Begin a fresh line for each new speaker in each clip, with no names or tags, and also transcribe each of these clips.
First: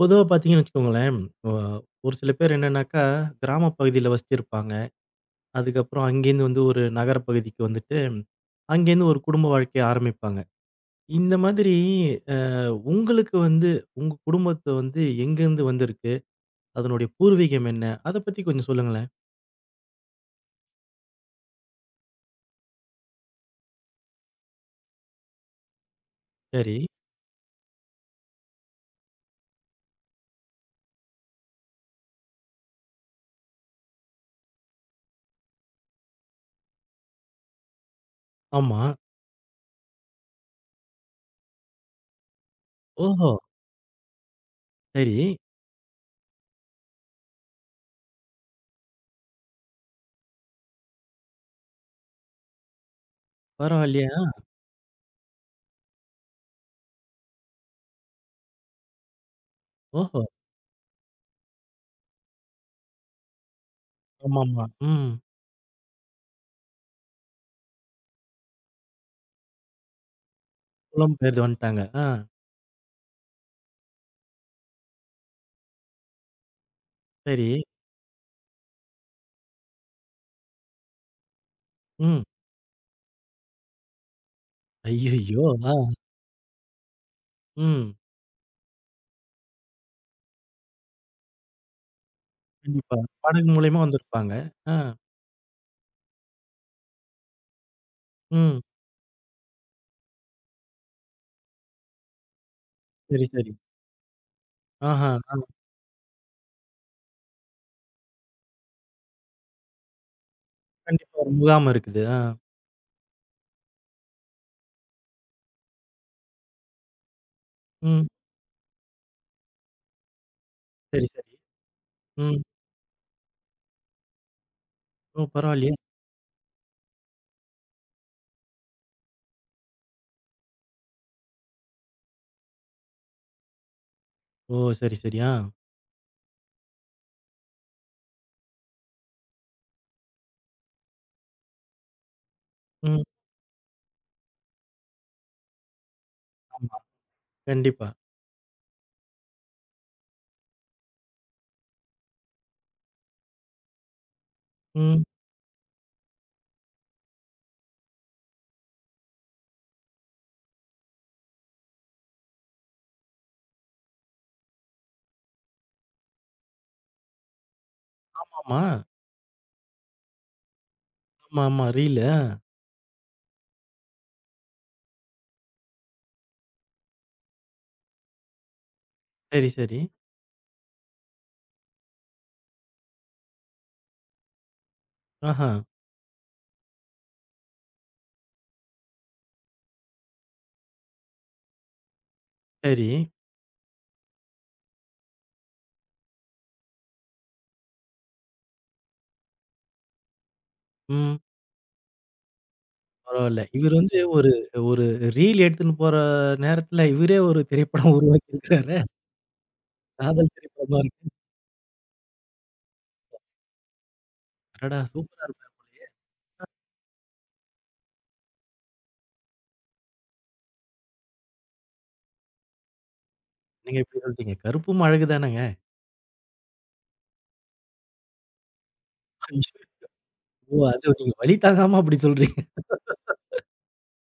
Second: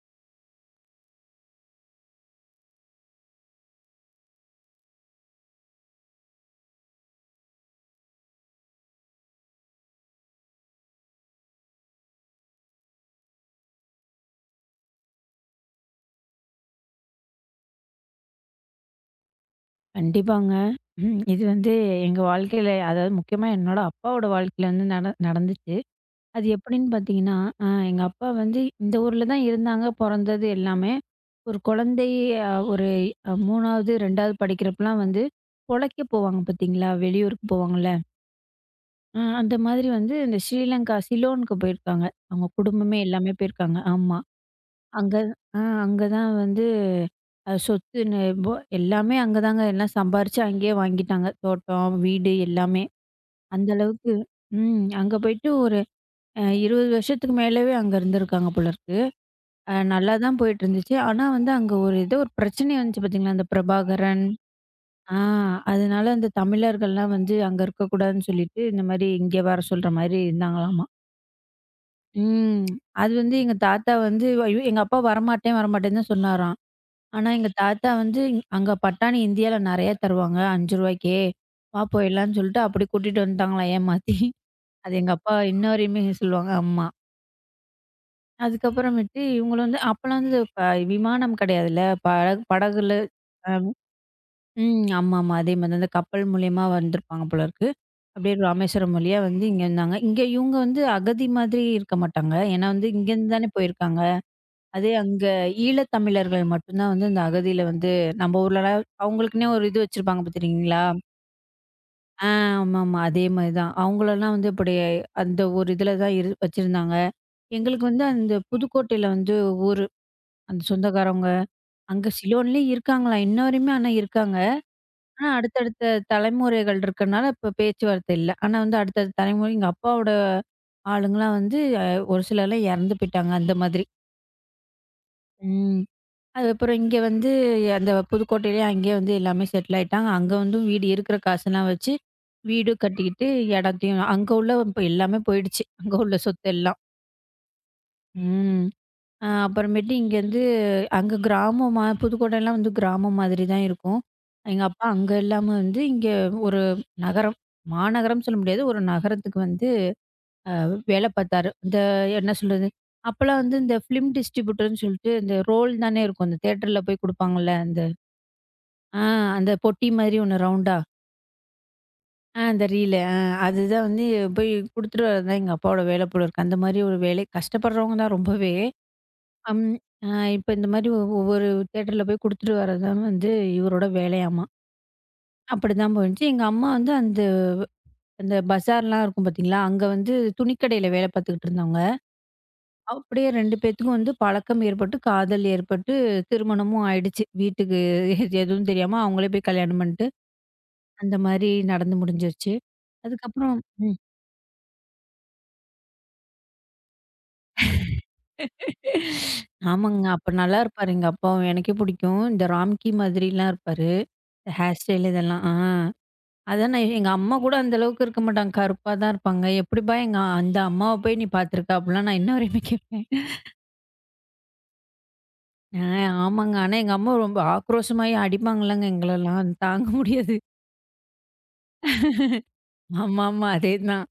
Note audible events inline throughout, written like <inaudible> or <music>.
பொதுவா பார்த்தீங்கன்னு வச்சுக்கோங்களேன், அ ஒரு சில பேர் என்னன்னாக்கா, கிராம பகுதியில வசிச்சிருப்பாங்க. அதுக்கப்புறம் அங்கேருந்து வந்து ஒரு நகர பகுதிக்கு வந்துட்டு, அங்கேருந்து ஒரு குடும்ப வாழ்க்கைய ஆரம்பிப்பாங்க. இந்த மாதிரி அ உங்களுக்கு வந்து உங்க குடும்பத்த வந்து எங்கேருந்து வந்திருக்கு? அதனுடைய பூர்வீகம் என்ன? அத பத்தி கொஞ்சம் சொல்லுங்களேன்.
கண்டிப்பாங்க. ம். இது வந்து எங்க வாழ்க்கையில அதாவது முக்கியமா என்னோட அப்பாவோட வாழ்க்கையில வந்து நடந்துச்சு. அது
சரி.
எப்படின்னு பார்த்தீங்கன்னா, எங்க அப்பா வந்து இந்த ஊர்ல தான் இருந்தாங்க, பொறந்தது எல்லாமே. ஒரு குழந்தை ஒரு 3வது, 2வது படிக்கிறப்பலாம் வந்து பொழைக்க போவாங்க பார்த்தீங்களா, வெளியூருக்கு போவாங்கல்ல.
ஆமா.
அந்த மாதிரி வந்து இந்த ஸ்ரீலங்கா சிலோனுக்கு போயிருக்காங்க. அவங்க குடும்பமே
ஓஹோ!
எல்லாமே போயிருக்காங்க. ஆமா. அங்க
சரி.
ஆ அங்க தான் வந்து அது சொத்து நெபோ எல்லாமே அங்க தாங்க. எல்லாம் சம்பாரிச்சு அங்கேயே வாங்கிட்டாங்க. தோட்டம், வீடு எல்லாமே. அந்த
பரவாயில்லையே!
அளவுக்கு ம். அங்க போயிட்டு ஒரு 20 வருஷத்துக்கு மேலவே அங்க இருந்திருக்காங்க போல இருக்கு. நல்லா
ஓஹோ!
தான் போயிட்டுருந்துச்சு. ஆனா வந்து அங்க ஒரு ஏதோ ஒரு பிரச்சனை வந்துச்சு பார்த்தீங்களா, அந்த பிரபாகரன்.
ஆமாமா. ம்.
ஆ அதனால அந்த தமிழர்கள்லாம் வந்து அங்க இருக்கக்கூடாதுன்னு சொல்லிட்டு, இந்த மாரி இங்கே வர சொல்ற மாரி இருந்தாங்களாமா.
புலம்பெயர்ந்து வந்துட்டாங்க. ஆ.
ம். அது வந்து எங்க தாத்தா வந்து ஐயோ! எங்க அப்பா வரமாட்டேன், வரமாட்டேன்னு தான் சொன்னாராம். ஆனா,
சரி.
எங்க தாத்தா வந்து அங்க பட்டாணி இந்தியால நெறைய தருவாங்க. ரூ. 5 வா
ம்.
போயிடலான்னு சொல்லிட்டு அப்படி கூட்டிட்டு வந்துட்டாங்களாம் ஏமாத்தி. அது எங்க அப்பா
ஐய்யய்யோ!
இன்ன
ஆ.
வரையுமே சொல்லுவாங்க அம்மா.
ம்.
அதுக்கப்புறமேட்டு இவங்களும் வந்து அப்பலாம் வந்து விமானம் கிடையாதுல்ல. படகு படகுல
கண்டிப்பா. படகு
அ
மூலியமா வந்திருப்பாங்க. ஆ.
ம் ஆமாமா. அதே மாரி தான். அந்த கப்பல் மூலியமா வந்திருப்பாங்க போல இருக்கு. அப்படியே
ம்.
ராமேஸ்வரம் வழியா வந்து இங்க இருந்தாங்க. இங்க இவங்க வந்து அகதி மாதிரி இருக்க மாட்டாங்க. ஏன்னா வந்து
சரி,
இங்கேருந்து தானே
சரி.
போயிருக்காங்க. அதே
ஆஹா,
அங்க
ஆ.
ஈழத்தமிழர்கள் மட்டும்தான் வந்து இந்த அகதியில வந்து நம்ம ஊர்லலாம் அவங்களுக்குன்னே ஒரு இது வச்சிருப்பாங்க பார்த்துருக்கீங்களா?
கண்டிப்பா ஒரு முகாம் இருக்குது. ஆ.
ஆ ஆமாமா. அதே மாரி தான். அவங்களலாம் வந்து இப்படி அந்த ஒரு இதில தான் இரு வச்சிருந்தாங்க. எங்களுக்கு வந்து
ம்.
அந்த புதுக்கோட்டையில வந்து ஊரு. அந்த
சரி,
சொந்தக்காரவங்க.
சரி.
அங்க
ம்.
சிலோன்லேயே இருக்காங்களாம். இன்ன வரையுமே ஆனா இருக்காங்க.
ஓ!
ஆனா
பரவாயில்லையே!
அடுத்தடுத்த தலைமுறைகள் இருக்கனால இப்ப பேச்சுவார்த்தை இல்ல. ஆனா வந்து அடுத்தடுத்த தலைமுறை எங்க அப்பாவோட ஆளுங்கலாம் வந்து அ ஒரு சிலர்லாம் இறந்து போயிட்டாங்க அந்த மாதிரி.
ஓ! சரி, சரி. ஆ.
ம். அதுக்கப்புறம் இங்க வந்து அந்த புதுக்கோட்டையிலயே அங்கேயே வந்து எல்லாமே செட்டில் ஆயிட்டாங்க. அங்க வந்து வீடு இருக்கிற காசெல்லாம் வச்சு, வீடு
ம்.
கட்டிக்கிட்டு இடத்தையும் அங்க உள்ள இப்ப எல்லாமே போயிடுச்சு. அங்க உள்ள சொத்து
ஆமா.
எல்லாம்.
கண்டிப்பா.
ம். அப்புறமேட்டு இங்கேருந்து அங்க கிராமமா புதுக்கோட்டைலாம் வந்து கிராமம் மாதிரி தான் இருக்கும். எங்க அப்பா
ம்.
அங்க இல்லாம வந்து இங்க ஒரு நகரம், மாநகரம் சொல்ல முடியாது. ஒரு நகரத்துக்கு வந்து வேலை பார்த்தாரு. இந்த என்ன சொல்றது? அப்பலாம் வந்து இந்த ஃபிலிம் டிஸ்ட்ரிபியூட்டர்ன்னு சொல்லிட்டு இந்த ரோல் தானே இருக்கும். அந்த தியேட்டர்ல போய் குடுப்பாங்கல்ல. அந்த
ஆமா.
ஆ, அந்த பொட்டி மாதிரி ஒண்ணு ரவுண்டா?
ஆமாமா. ரீலு. ஆ.
ஆ அந்த ரீலு. அதுதான் வந்து போய் குடுத்துட்டு வரதான் எங்க அப்பாவோட வேலை போல இருக்கு. அந்த மாதிரி ஒரு வேலை கஷ்டப்படுறவங்க தான் ரொம்பவே.
சரி,
அம்
சரி.
அ இப்ப இந்த மாதிரி ஒவ்வொரு தியேட்டர்ல போய் குடுத்துட்டு வரதான் வந்து இவரோட வேலையாமா.
ஆஹா.
அப்படிதான் போயிருந்துச்சு. எங்க அம்மா வந்து அந்த அந்த பஜார்லாம் இருக்கும் பார்த்தீங்களா? அங்க வந்து துணிக்கடையில வேலை பார்த்துக்கிட்டு இருந்தாங்க.
சரி.
அப்படியே 2 பேத்துக்கும் வந்து பழக்கம் ஏற்பட்டு, காதல் ஏற்பட்டு, திருமணமும் ஆயிடுச்சு. வீட்டுக்கு எதுவும் தெரியாம அவங்களே போய் கல்யாணம் பண் அந்த
ம்.
மாரி நடந்து முடிஞ்சிருச்சு.
பரவால்ல.
அதுக்கப்புறம்
இவரு வந்து
ம்.
ஒரு ஒரு ரீல் எடுத்துன்னு போற நேரத்துல, இவரே ஒரு திரைப்படம் உருவாக்கி இருக்கிறாரே!
ஆமாங்க.
காதல்
அப்ப நல்லா
திரைப்படமா
இருப்பாரு எங்க
இருக்கு.
அப்பாவும். எனக்கே பிடிக்கும். இந்த ராம்கி மாதிரிலாம் இருப்பாரு. ஹேர்
அடடா!
ஸ்டைல்
சூப்பரா
இதெல்லாம்.
இருக்கு.
அதான் நான் எங்க அம்மா கூட அந்த அளவுக்கு இருக்க மாட்டாங்க. கருப்பா தான் இருப்பாங்க. "எப்படிப்பா எங்க அந்த அம்மாவ போய் நீ பார்த்துருக்க?" அப்படிலாம் நான் இன்ன வரையுமே கேட்பேன்.
நீங்க இப்படி சொல்ட்டீங்க. கருப்பும் அழகு தானேங்க.
ஆ ஆமாங்க. ஆனா எங்க அம்மா ரொம்ப ஆக்ரோஷமாயி அடிப்பாங்கல்லங்க
ஐயோ!
எங்களெல்லாம். தாங்க முடியாது.
ஓ! அது நீங்க வலி தாங்காம அப்படி சொல்றீங்க.
ஆமாமா. அதேதான்.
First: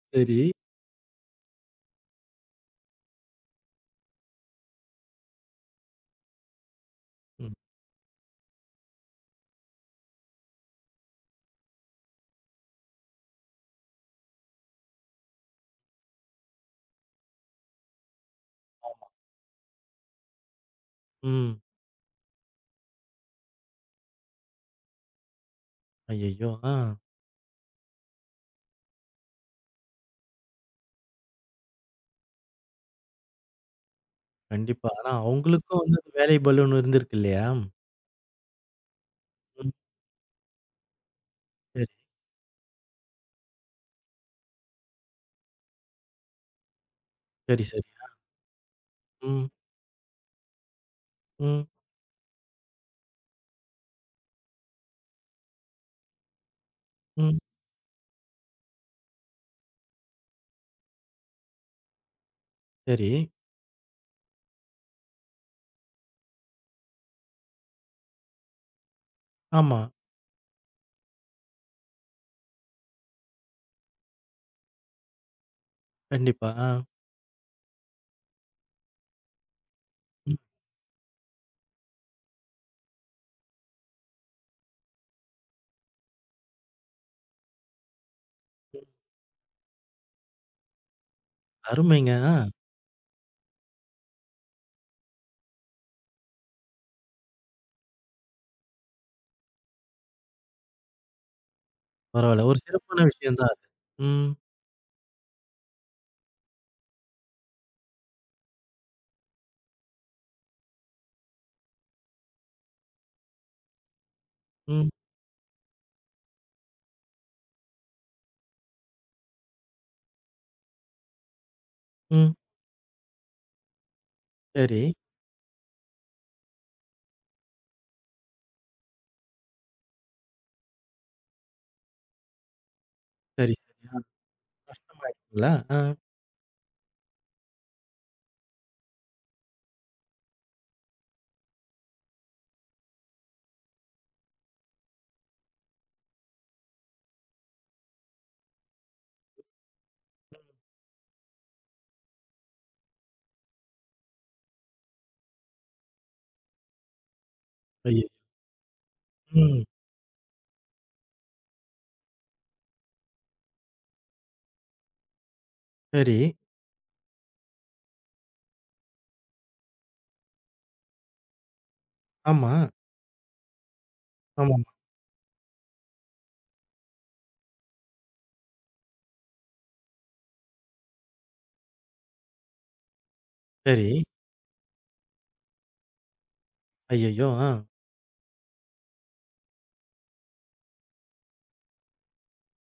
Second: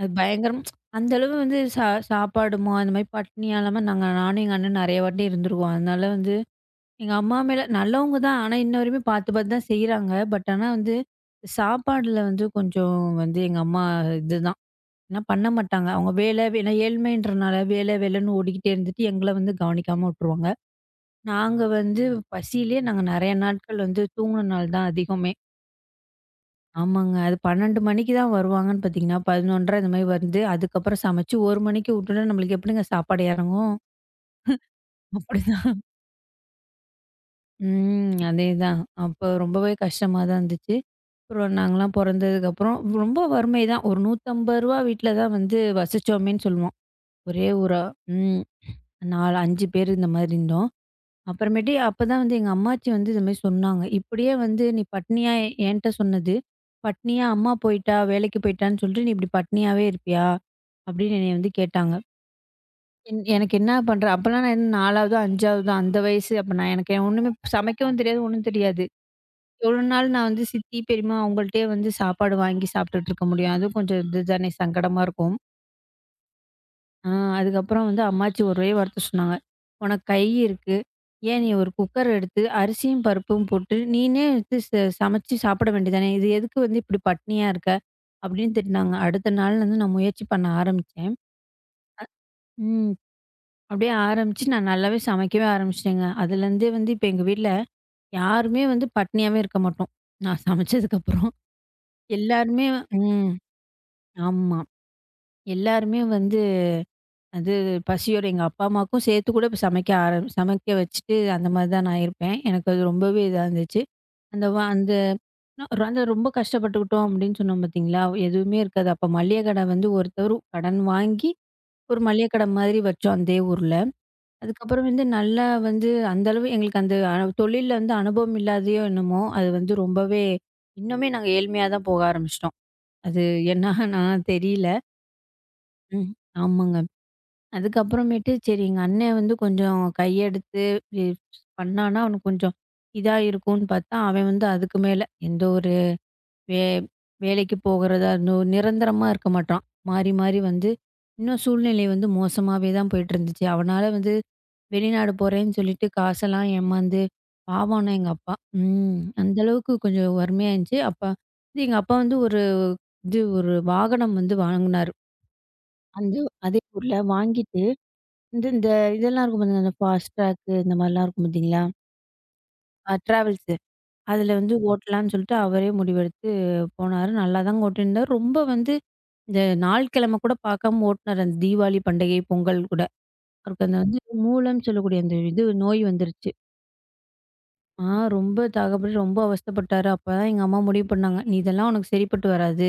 அது
சரி.
பயங்கரம். அந்த அளவு வந்து சாப்பாடுமா, அந்த மாரி பட்னியா இல்லாம நானும் எங்க அண்ணனும் நெறைய வாட்டி இருந்திருக்கோம். அதனால வந்து எங்க அம்மா
ம்.
மேல நல்லவங்க தான். ஆனா, இன்ன வரையுமே பார்த்து பார்த்து தான் செய்றாங்க. பட் ஆனா வந்து, சாப்பாடுல வந்து கொஞ்சம் வந்து எங்க அம்மா இதுதான். ஏன்னா பண்ண மாட்டாங்க. அவங்க வேலை ஏன்னா ஏழ்மைன்றனால வேலை வேலைன்னு ஓடிக்கிட்டே இருந்துட்டு, எங்கள வந்து கவனிக்காம விட்டுருவாங்க.
ம்.
நாங்க வந்து பசியிலேயே நாங்க நெறைய நாட்கள் வந்து தூங்குன நாள் தான் அதிகமே.
ஐயய்யோ! ஆ.
ஆமாங்க. அது 12 மணிக்கு தான் வருவாங்கன்னு பார்த்தீங்கன்னா, 11:30 இந்த மாரி வந்து, அதுக்கப்புறம் சமைச்சு 1 மணிக்கு விட்டோம்னா, நம்மளுக்கு எப்படிங்க சாப்பாடு இறங்கும்?
கண்டிப்பா. ஆனா அவங்களுக்கும்
அப்படிதான்.
வந்து அந்த வேலை பலூன் இருந்திருக்கு இல்லையா?
ம். அதேதான். அப்போ
ம்.
ரொம்பவே கஷ்டமா தான் இருந்துச்சு. அப்புறம்
சரி,
நாங்கலாம் பொறந்ததுக்கப்புறம் ரொம்ப வறுமை தான். ஒரு ரூ. 150 வீட்ல தான் வந்து வசிச்சோமேன்னு சொல்லுவோம். ஒரே
சரி, சரி.
ஊரா. ம். 4,
ம்,
5 பேர் இந்த மாரி இருந்தோம்.
ம்,
அப்புறமேட்டு அப்பதான் வந்து எங்க அம்மாச்சி வந்து இந்த மாரி சொன்னாங்க. "இப்படியே வந்து நீ பட்னியா என்ட்ட சொன்னது, பட்னியா
ம்.
அம்மா போயிட்டா, வேலைக்கு போயிட்டான்னு சொல்லிட்டு நீ இப்படி பட்னியாவே இருப்பியா?" அப்படின்னு என்னைய வந்து கேட்டாங்க.
சரி.
எனக்கு என்ன பண்ற அப்பலாம் நான் என்ன 4வதோ, 5வதோ அந்த வயசு. அப்ப நான் எனக்கு ஒண்ணுமே சமைக்கவும் தெரியாது, ஒண்ணும் தெரியாது.
ஆமா.
எவ்வளோ நாள் நான் வந்து சித்தி, பெரியம்மா அவங்கள்ட்டயே வந்து சாப்பாடு வாங்கி சாப்பிட்டுட்டு இருக்க முடியும்? அதுவும் கொஞ்சம் இது தானே சங்கடமா இருக்கும்.
கண்டிப்பா. ஆ.
ஆ அதுக்கப்புறம் வந்து அம்மாச்சி ஒரே வார்த்தை சொன்னாங்க. "உனக்கு கை
ம்.
இருக்கு. ஏன் நீ ஒரு குக்கர் எடுத்து அரிசியும், பருப்பும் போட்டு நீனே எடுத்து சமைச்சு சாப்பிட வேண்டியதானே! இது எதுக்கு வந்து இப்படி பட்னியா இருக்க?" அப்படின்னு திட்டுனாங்க. அடுத்த நாள்லருந்து நான் முயற்சி பண்ண ஆரம்பிச்சேன்.
அருமைங்க. ஆ.
ம். அப்படியே ஆரம்பிச்சு நான் நல்லாவே சமைக்கவே ஆரம்பிச்சுட்டேங்க. அதுலேருந்தே வந்து இப்ப எங்க வீட்ல யாருமே வந்து பட்னியாவே இருக்க மாட்டோம். நான் சமைச்சதுக்கப்புறம்.
பரவால்ல. ஒரு
எல்லாருமே
சிறப்பான
ம்.
விஷயம் தான் அது. ம்,
ஆமா. எல்லாருமே வந்து அது பசியோட எங்க அப்பா, அம்மாவுக்கும் சேர்த்து கூட இப்ப சமைக்க வச்சுட்டு அந்த மாரி தான் நான் இருப்பேன். எனக்கு அது ரொம்பவே இதா இருந்துச்சு.
ம்,
அந்த அந்த ரொம்ப கஷ்டப்பட்டுக்கிட்டோம் அப்படின்னு சொன்னோம் பார்த்தீங்களா? எதுவுமே இருக்காது. அப்ப மளிகை கடை வந்து ஒருத்தர் கடன் வாங்கி ஒரு மளிகை
ம்.
கடை மாதிரி வச்சோம் அதே ஊர்ல.
சரி,
அதுக்கப்புறம் வந்து நல்லா வந்து அந்த அளவு எங்களுக்கு அந்த தொழில்ல வந்து அனுபவம் இல்லாதயோ என்னமோ, அது வந்து ரொம்பவே இன்னுமே நாங்க ஏழ்மையா தான் போக ஆரம்பிச்சுட்டோம். அது
சரி, சரி. ஆ.
என்னான்னா தெரியல.
கஷ்டமாயிருக்குங்களா? ஆ.
ம். ஆமாங்க. அதுக்கப்புறமேட்டு சரி எங்க அண்ணன் வந்து கொஞ்சம் கையெடுத்து இ பண்ணான்னா, அவனுக்கு கொஞ்சம் இதா இருக்கும்ன்னு பார்த்தா, அவன் வந்து அதுக்கு மேல எந்த ஒரு வே வேலைக்கு போகிறதா இருந்தும் நிரந்தரமா இருக்க மாட்டான். மாறி மாறி வந்து இன்னும் சூழ்நிலை வந்து மோசமாவே தான் போயிட்டுருந்துச்சு. அவனால வந்து வெளிநாடு போறேன்னு சொல்லிட்டு காசெல்லாம் ஏமாந்து பாவம் ஆனா
ஐயோ!
எங்க அப்பா. ம். அந்த
ம்.
அளவுக்கு கொஞ்சம் வறுமையா இருந்துச்சு. அப்ப வந்து எங்க அப்பா வந்து ஒரு இது ஒரு வாகனம் வந்து வாங்குனாரு.
சரி.
அந்த அதே ஊர்ல வாங்கிட்டு இந்த இந்த இதெல்லாம் இருக்கும் பாத்தீங்களா, இந்த ஃபாஸ்ட் ட்ராக்கு இந்த மாரிலாம் இருக்கும் பாத்தீங்களா?
ஆமா.
ட்ராவல்ஸு. அதுல வந்து
ஆமாமா.
ஓட்டலான்னு சொல்லிட்டு அவரே முடிவெடுத்து போனாரு. நல்லாதாங்க ஓட்டியிருந்தாரு. ரொம்ப வந்து இந்த நாள் கிழமை கூட பார்க்காம ஓட்டுனாரு. அந்த தீபாவளி பண்டிகை, பொங்கல் கூட. அவருக்கு அந்த
சரி.
வந்து மூலம்ன்னு சொல்லக்கூடிய அந்த இது நோய் வந்துருச்சு.
ஐயய்யோ! ஆ.
ஆ ரொம்ப தாகப்பட்டு ரொம்ப அவஸ்தைப்பட்டாரு. அப்பதான் எங்க அம்மா முடிவு பண்ணாங்க. "நீ இதெல்லாம் உனக்கு சரிப்பட்டு வராது.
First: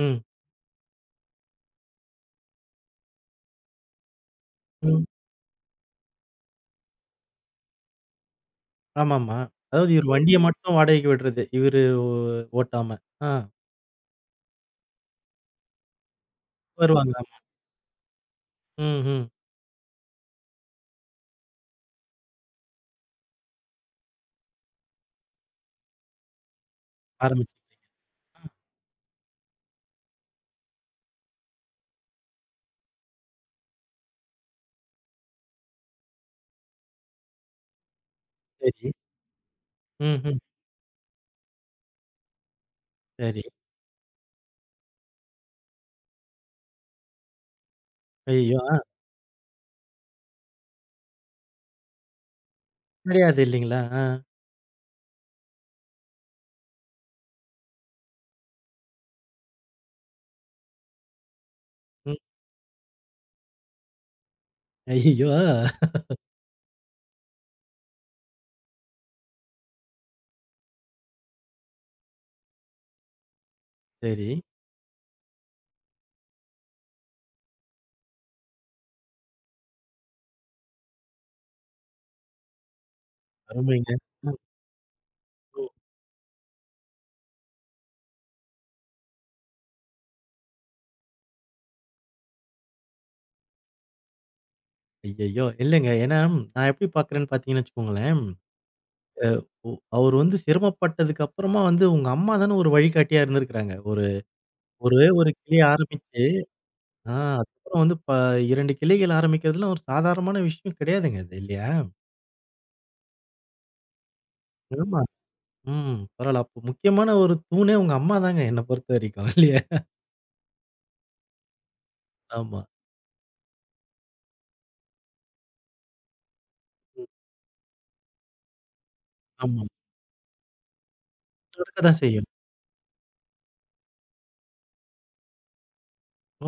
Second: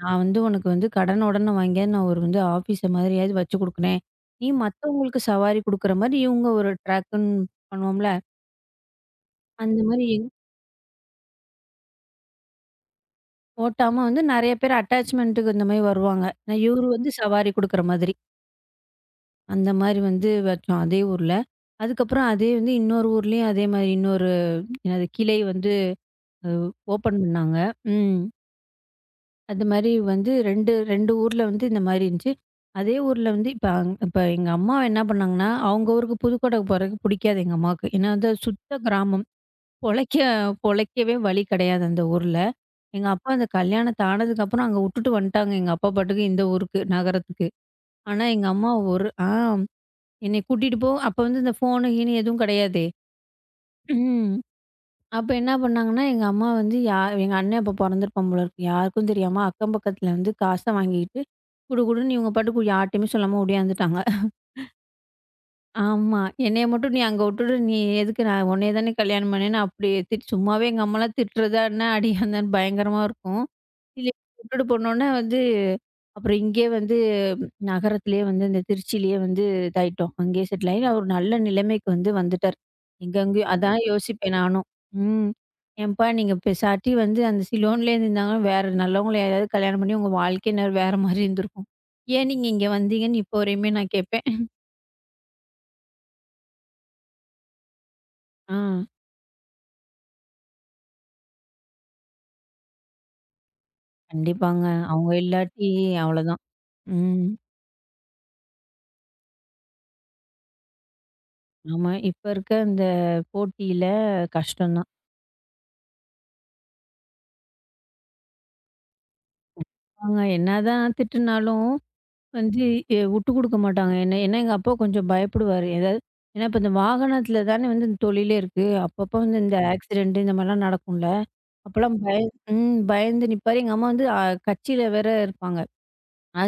நான் வந்து உனக்கு வந்து கடன் உடன வாங்கியாவது நான் ஒரு வந்து ஆஃபீஸ மாதிரியாவது வச்சு குடுக்குறேன். நீ
ம்.
மத்தவங்களுக்கு சவாரி குடுக்குற மாரி இவங்க ஒரு ட்ராக்குன்னு பண்ணுவோம்ல.
ஆமாமா.
அந்த
அதாவது இவரு
மாரி
வண்டிய மட்டும் வாடகைக்கு விடுறது. இவரு ஓ ஓட்டாம. ஆ.
ஓட்டாம வந்து நெறைய பேர் அட்டாச்மென்ட்டுக்கு இந்த மாரி வருவாங்க. நான் இவரு வந்து
வருவாங்க.
சவாரி குடுக்குற மாதிரி.
ம், ம்.
அந்த மாரி வந்து வச்சோம் அதே ஊர்ல. அதுக்கப்புறம் அதே வந்து இன்னொரு ஊர்லயும் அதே மாரி இன்னொரு என்னது கிளை வந்து அ ஓப்பன்
ஆரம்பிச்சு.
பண்ணாங்க. ம். அது மாரி வந்து 2, 2 ஊர்ல வந்து இந்த மாரி இருந்துச்சு. அதே ஊர்ல வந்து இப்ப இப்ப எங்க அம்மாவ என்ன பண்ணாங்கன்னா, அவங்க ஊருக்கு புதுக்கோட்டைக்கு போறதுக்கு பிடிக்காது எங்க அம்மாவுக்கு. ஏன்னா வந்து அது சுத்த
சரி.
கிராமம். பொழைக்க
ம், ம்.
பொழைக்கவே வழி கிடையாது அந்த ஊர்ல. எங்க அப்பா
சரி.
அந்த கல்யாணத்த ஆனதுக்கப்புறம் அங்க உட்டுட்டு வந்துட்டாங்க. எங்க அப்பா பாட்டுக்கு இந்த ஊருக்கு, நகரத்துக்கு. ஆனா எங்க
ஐயய்யோ!
அம்மா
ஆ
ஒரு என்னைய கூட்டிட்டு போ அப்ப வந்து இந்த ஃபோனு, கீனு எதுவும் கிடையாதே.
தெரியாது இல்லீங்களா? ஆ.
அப்ப என்ன பண்ணாங்கன்னா, எங்க அம்மா வந்து எங்க அண்ணன் அப்ப பொறந்திருப்பான் போல இருக்கு. யாருக்கும் தெரியாம அக்கம் பக்கத்துல வந்து காச வாங்கிட்டு குடு
ம்.
குடுன்னு இவங்க பாட்டுக்கு யார்ட்டயுமே சொல்லாம ஓடியாந்துட்டாங்க.
ஐயய்யோ! ஆ.
ஆமா. என்னைய மட்டும் நீ அங்க உட்டுட்டு, நீ எதுக்கு நான் உன்னைய தானே கல்யாணம் பண்ணேன்னு அப்படி சும்மாவே எங்க அம்மாலாம் திட்டுறதா என்ன அடி அந்தன்னு பயங்கரமா இருக்கும். இல்ல
சரி.
உட்டுட்டு போனோனே வந்து, அப்புறம் இங்கேயே வந்து நகரத்திலேயே வந்து இந்த திருச்சியிலேயே வந்து இதாயிட்டோம். அங்கேயே செட்டில் ஆகி அவர் நல்ல நிலைமைக்கு வந்து வந்துட்டார். எங்கெங்கேயோ அதான்
அருமைங்க.
யோசிப்பேன்
ம்,
நானும். ம்.
ம்.
ஏன்ப்பா நீங்க பெசாட்டி வந்து அந்த சிலோன்லேயே இருந்தாங்கன்னா, வேற நல்லவங்கள யாரையாவது கல்யாணம் பண்ணி உங்க வாழ்க்கையினர் வேற மாரி இருந்திருக்கும். ஏன் நீங்க இங்க வந்தீங்கன்னு இப்போ வரையுமே நான் கேட்பேன்.
ஐயய்யோ! இல்லங்க. ஏன்னா, நான் எப்படி பார்க்குறேன்னு பார்த்தீங்கன்னு வச்சுக்கோங்களேன்,
ஆ.
ஒ அவரு வந்து சிரமப்பட்டதுக்கு அப்புறமா வந்து உங்க அம்மா தானே ஒரு வழிகாட்டியா இருந்திருக்கிறாங்க.
கண்டிப்பாங்க.
ஒரே
அவங்க
ஒரு கிளி
இல்லாட்டி
ஆரம்பிச்சு,
அவ்வளோதான்.
ஆ
ம்.
அதுக்கப்புறம் வந்து 2 கிளைகள் ஆரம்பிக்கிறதுலாம் ஒரு சாதாரணமான விஷயம் கிடையாதுங்க அது இல்லையா?
ஆமா. இப்ப இருக்க இந்த போட்டியில கஷ்டம் தான்.
ஆமா. ம். பரவால்ல. அப்போ முக்கியமான ஒரு தூணே உங்க அம்மா தாங்க என்ன பொறுத்தவரைக்கும். இல்லையா?
அவங்க என்னதான் திட்டுனாலும்
ஆமா.
வந்து உட்டு குடுக்க மாட்டாங்க. என்ன ஏன்னா எங்க அப்பா கொஞ்சம் பயப்படுவாரு. ஏதாவது ஏன்னா இப்ப இந்த
ம்.
வாகனத்தில தானே வந்து இந்த தொழிலே இருக்கு. அப்பப்போ வந்து இந்த
ஆமா.
ஆக்சிடென்ட் இந்த மாரிலாம் நடக்கும்ல.
நடக்க
அப்பலாம்
தான்
பய
செய்யும்.
ம் பயந்து நிப்பாரு. எங்க அம்மா வந்து கட்சியில வேற இருப்பாங்க.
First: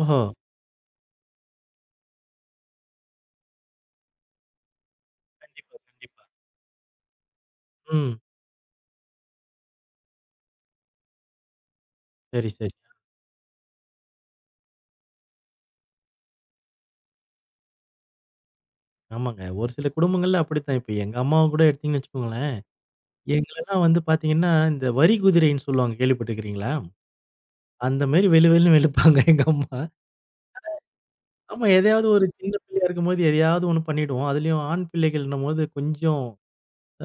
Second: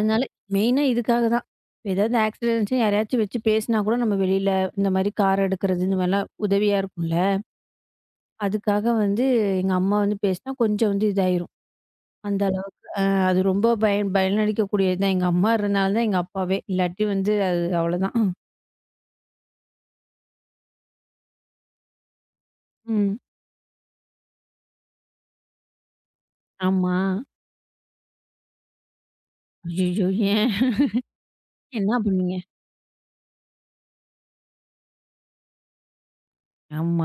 ஓஹோ!
மெயினா இதுக்காக தான். ஏதாவது ஆக்சிடென்ட்ஸ்ன்னு யாரையாச்சும் வச்சு பேசினா கூட நம்ம வெளியில இந்த மாரி கார்
கண்டிப்பா,
எடுக்கிறது இந்த
கண்டிப்பா.
மாரிலாம் உதவியா இருக்கும்ல.
ம்.
அதுக்காக வந்து எங்க அம்மா வந்து பேசினா கொஞ்சம் வந்து இதாயிரும். அந்த
சரி,
அள
சரி.
அது ரொம்ப பயனளிக்கக்கூடியது தான். எங்க அம்மா இருந்தனால தான் எங்க அப்பாவே. இல்லாட்டி வந்து அது அவ்வளோதான்.
ஆமாங்க. ஒரு சில குடும்பங்கள்ல அப்படித்தான். இப்ப எங்க அம்மாவ கூட எடுத்தீங்கன்னு வச்சுக்கோங்களேன்,
ம்.
எங்களலாம் வந்து பார்த்தீங்கன்னா, இந்த வரி குதிரைன்னு சொல்லுவாங்க கேள்விப்பட்டுருக்கிறீங்களா?
ஆமா.
அந்த மாரி வெளு வெளுன்னு வெளுப்பாங்க <laughs> எங்க அம்மா.
ஐய்யய்யோ! ஏன்?
ஆமா,
என்ன
எதையாவது ஒரு
பண்ணீங்க?
சின்ன பிள்ளையா இருக்கும்போது எதையாவது ஒண்ணு பண்ணிடுவோம். அதுலயும் ஆண் பிள்ளைகள்ன்னும்போது கொஞ்சம்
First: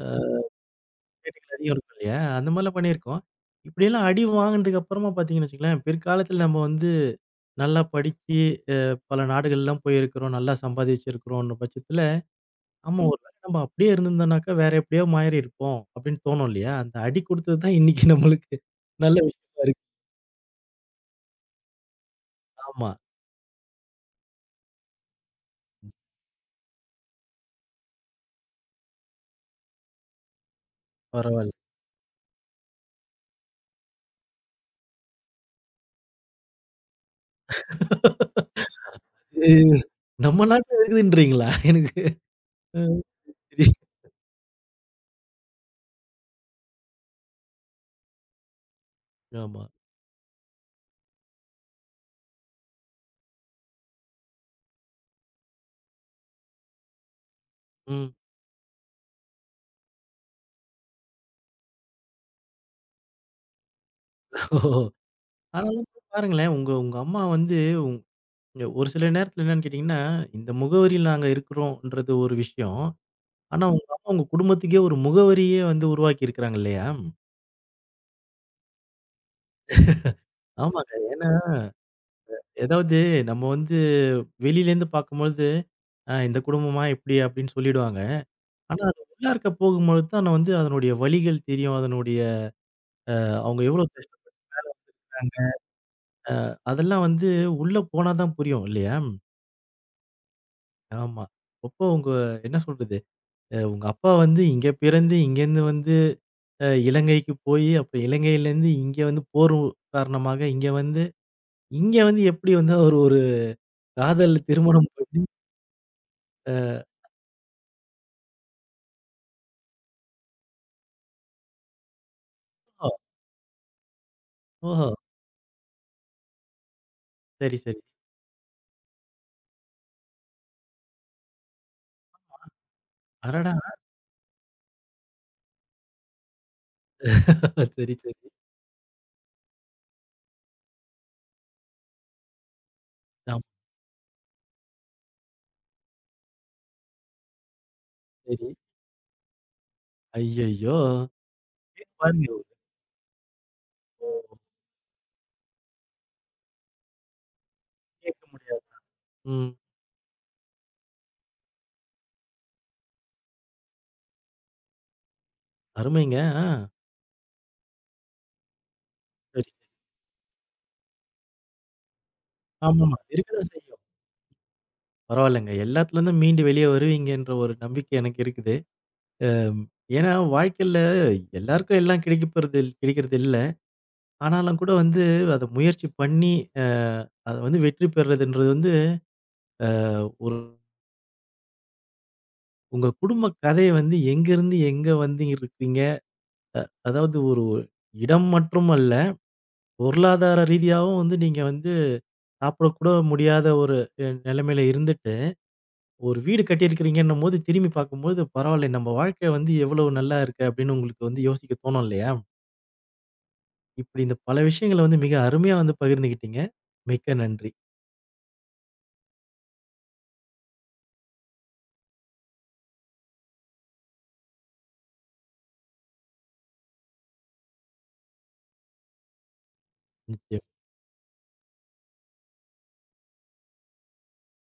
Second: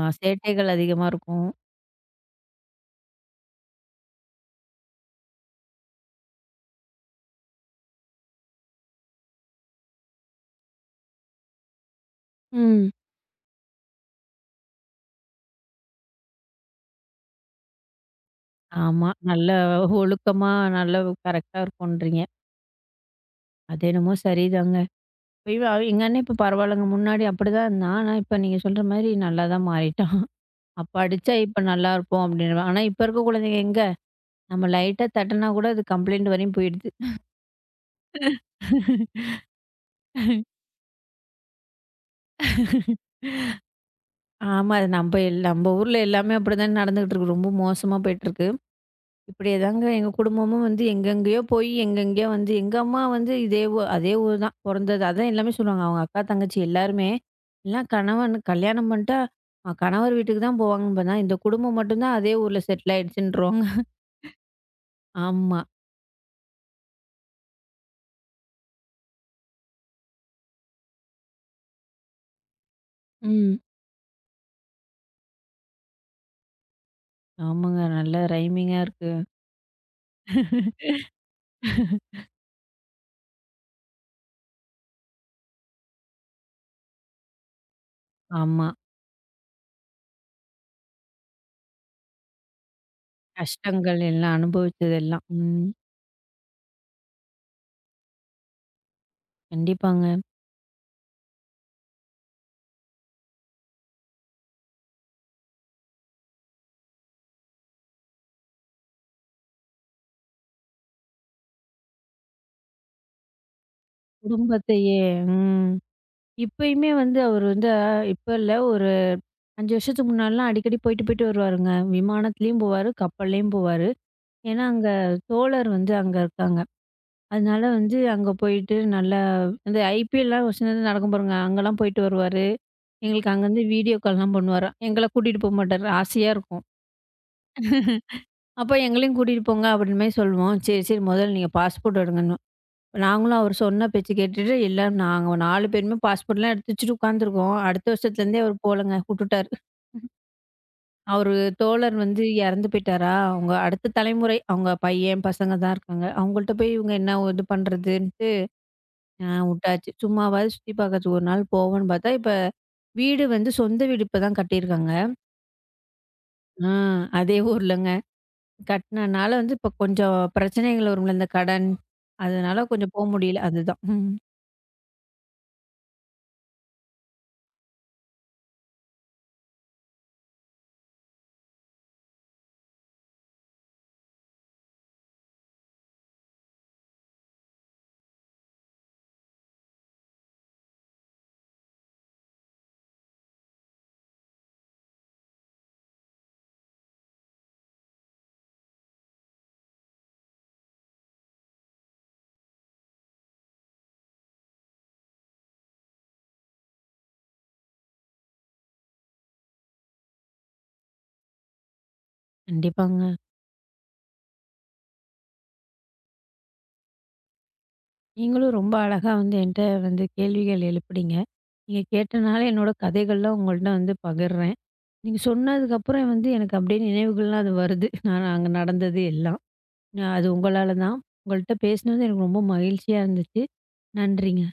அ
சேட்டைகள் அதிகமா இருக்கும்.
சேட்டைகள் அதிகம் இருக்கும் இல்லையா? அந்த மாரிலாம் பண்ணியிருக்கோம். இப்படியெல்லாம் அடி வாங்குனதுக்கு அப்புறமா பார்த்தீங்கன்னு வச்சுக்கங்களேன், பிற்காலத்துல நம்ம வந்து நல்லா படிச்சு, அ பல நாடுகள்லாம் போயிருக்கிறோம், நல்லா சம்பாதிச்சிருக்கிறோம்ன்ற பட்சத்துல
ம்.
ஆமா. ம். ஒரு வேளை நம்ம அப்படியே இருந்திருந்தோம்னாக்கா, வேற எப்படியோ மாறியிருப்போம் அப்படின்னு தோணும் இல்லையா? அந்த அடி குடுத்தது தான் இன்னைக்கு நம்மளுக்கு
ஆமா.
நல்ல
நல்ல
விஷயமா இருக்கு.
ஒழுக்கமா, நல்ல கரெக்ட்டா இருக்கும்ன்றீங்க.
ஆமா.
அது என்னமோ சரிதாங்க. இப்பயும் அவ எங்க அண்ணன் இப்ப பரவாயில்லங்க. முன்னாடி அப்படிதான் இருந்தான். ஆனா, இப்ப நீங்க சொல்ற மாரி நல்லா தான் மாறிட்டான். அப்ப அடிச்சா
பரவால்ல.
இப்ப நல்லாருப்போம் அப்படின்றான். ஆனா, இப்ப இருக்க குழந்தைங்க எங்க நம்ம லைட்டா தட்டுனா கூட அது கம்ப்ளைண்ட் வரையும் போயிடுது.
இது நம்ம நாட்டுல இருக்குதுன்றீங்களா? எனக்கு அ சரி.
ஆமா. அது நம்ப ஊர்ல எல்லாமே அப்படிதான் நடந்துகிட்டு இருக்கு. ரொம்ப மோசமா போயிட்டுருக்கு. இப்படியே
ஆமா.
தாங்க எங்க குடும்பமும் வந்து எங்கெங்கேயோ போய் எங்கெங்கேயோ வந்து எங்க அம்மா வந்து இதே ஊ அதே ஊர் தான் பொறந்தது. அதான் எல்லாமே சொல்லுவாங்க. அவங்க அக்கா, தங்கச்சி எல்லாருமே, எல்லாம்
ம்.
கணவன் கல்யாணம் பண்ணிட்டா கணவர் வீட்டுக்கு தான் போவாங்கன்னு தான் இந்த குடும்பம் மட்டும் தான் அதே ஊர்ல செட்டில் ஆயிடுச்சுன்ருவாங்க.
ஓஹோ!
ஆமா.
ஆனாலும் கூட பாருங்களேன், உங்க உங்க அம்மா வந்து உங் ஒரு சில நேரத்துல என்னன்னு கேட்டீங்கன்னா, இந்த முகவரியில நாங்க இருக்கிறோம்ன்றது ஒரு விஷயம்.
ம்.
ஆனா உங்க அம்மா உங்க குடும்பத்துக்கே ஒரு முகவரியே வந்து உருவாக்கி இருக்கிறாங்க இல்லையா?
ஆமாங்க. நல்ல ரைமிங்கா இருக்கு.
ஆமாங்க. ஏன்னா, ஏதாவது நம்ம வந்து வெளியிலேருந்து பார்க்கும்பொழுது இந்த குடும்பமா இப்படி அப்படின்னு சொல்லிடுவாங்க.
ஆமா.
ஆனா அது உள்ளார்க்க போகும்பொழுது தான் நான் வந்து அதனுடைய வலிகள் தெரியும். அதனுடைய அவங்க எவ்வளோ
கஷ்டங்கள் எல்லாம் அனுபவிச்சதெல்லாம்.
கஷ்டப்பட்டாங்க.
ம்.
அதெல்லாம் வந்து உள்ள போனா தான் புரியும் இல்லையா?
கண்டிப்பாங்க.
ஆமா. அப்போ உங்க என்ன சொல்றது? உங்க அப்பா வந்து இங்க பிறந்து இங்கேருந்து வந்து இலங்கைக்கு போய் அப்புறம் இலங்கையிலேருந்து இங்க வந்து போர் காரணமாக இங்க வந்து இங்க வந்து எப்படி வந்து அவர் ஒரு காதல் திருமணம்
குடும்பத்தையே
பண்ணி
ம்.
அ
இப்பயுமே வந்து அவரு வந்து இப்ப இல்ல ஒரு 5 வருஷத்துக்கு முன்னாடிலாம் அடிக்கடி போயிட்டு, போயிட்டு வருவாருங்க. விமானத்துலயும் போவாரு, கப்பல்லயும் போவாரு. ஏன்னா
ஓஹோ!
அங்க தோழர் வந்து அங்க இருக்காங்க.
சரி,
அதனால
சரி.
வந்து அங்க போயிட்டு நல்லா இந்த ஐபிஎல்லாம் ஒரு சிலது நடக்கும் பாருங்க. அங்கலாம் போயிட்டு வருவாரு. எங்களுக்கு
அடடா!
அங்கருந்து வீடியோ கால்லாம் பண்ணுவாரு. எங்கள கூட்டிட்டு போ மாட்டாரு. ஆசையா இருக்கும்.
சரி, சரி.
<laughs> அப்ப எங்களையும் கூட்டிட்டு போங்க அப்படின்ற மாரி சொல்லுவோம். சரி, சரி முதல்ல நீங்க பாஸ்போர்ட் எடுங்கன்னுவாரு. நாங்களும்
ஆமா
அவர் சொன்ன பேச்சு கேட்டுட்டு, எல்லாரும் நாங்க 4 பேருமே பாஸ்போர்ட்லாம் எடுத்து வச்சுட்டு உட்காந்துருக்கோம். அடுத்த வருஷத்துலேருந்தே
சரி.
அவரு போலங்க, வுட்டுட்டாரு.
ஐய்யய்யோ!
அவரு
கேட்டு
தோழர் வந்து
பாருங்க.
இறந்து போயிட்டாரா, அவங்க அடுத்த தலைமுறை அவங்க பையன், பசங்க தான் இருக்காங்க. அவங்கள்ட்ட போய் இவங்க என்ன இது
கேட்க
பண்ணுறதுன்ட்டு
முடியாது. ம்.
வுட்டாச்சு. சும்மாவாவது சுத்தி பார்க்கறதுக்கு ஒரு நாள் போவோன்னு பார்த்தா, இப்ப வீடு வந்து சொந்த வீடு இப்ப தான் கட்டியிருக்காங்க.
அருமைங்க. ஆ.
ஆ அதே ஊர்லங்க. கட்டுனனால
சரி, சரி.
வந்து இப்ப கொஞ்சம் பிரச்சனைகள் வரும்ல, இந்த கடன். அதனால கொஞ்சம்
ஆமாமா.
போ முடியல.
இருக்கதான் செய்யும்.
அதுதான். ம்.
பரவாயில்லங்க. எல்லாத்துலருந்தும் மீண்டு வெளியே வருவீங்கன்ற ஒரு நம்பிக்கை எனக்கு இருக்குது. அம் ஏன்னா வாழ்க்கையில எல்லாருக்கும் எல்லாம் கிடைக்க போறது கிடைக்கிறது இல்ல. ஆனாலும் கூட வந்து அத முயற்சி பண்ணி அ அத வந்து வெற்றி பெறுறதுன்றது வந்து அ ஒரு உங்க குடும்ப கதைய வந்து எங்கேருந்து எங்க வந்து இருக்கீங்க? அதாவது ஒரு இடம் மற்றும் அல்ல, பொருளாதார ரீதியாவும் வந்து நீங்க வந்து சாப்பிடக்கூட முடியாத ஒரு நிலைமையில இருந்துட்டு ஒரு வீடு கட்டியிருக்கிறீங்கன்னும்போது, திரும்பி பார்க்கும்போது, பரவால்ல நம்ம வாழ்க்கை வந்து எவ்வளவு நல்லா இருக்கு அப்படின்னு உங்களுக்கு வந்து யோசிக்க தோணும் இல்லையா?
கண்டிப்பாங்க.
இப்படி இந்த பல விஷயங்கள வந்து மிக அருமையா வந்து பகிர்ந்துகிட்டீங்க. மிக்க நன்றி.
நீங்களும் ரொம்ப அழகா வந்து என்கிட்ட வந்து கேள்விகள் எழுப்புனீங்க. நீங்க கேட்டனால என்னோட கதைகள்லாம் உங்கள்ட்ட வந்து பகிர்றேன். நீங்க சொன்னதுக்கப்புறம் வந்து எனக்கு அப்படியே நினைவுகள்லாம் அது வருது. <laughs> நான் அங்க நடந்தது எல்லாம். நான் அது
நிச்சயம்.
உங்களால தான். உங்கள்ட்ட பேசினது எனக்கு ரொம்ப மகிழ்ச்சியா இருந்துச்சு. நன்றிங்க.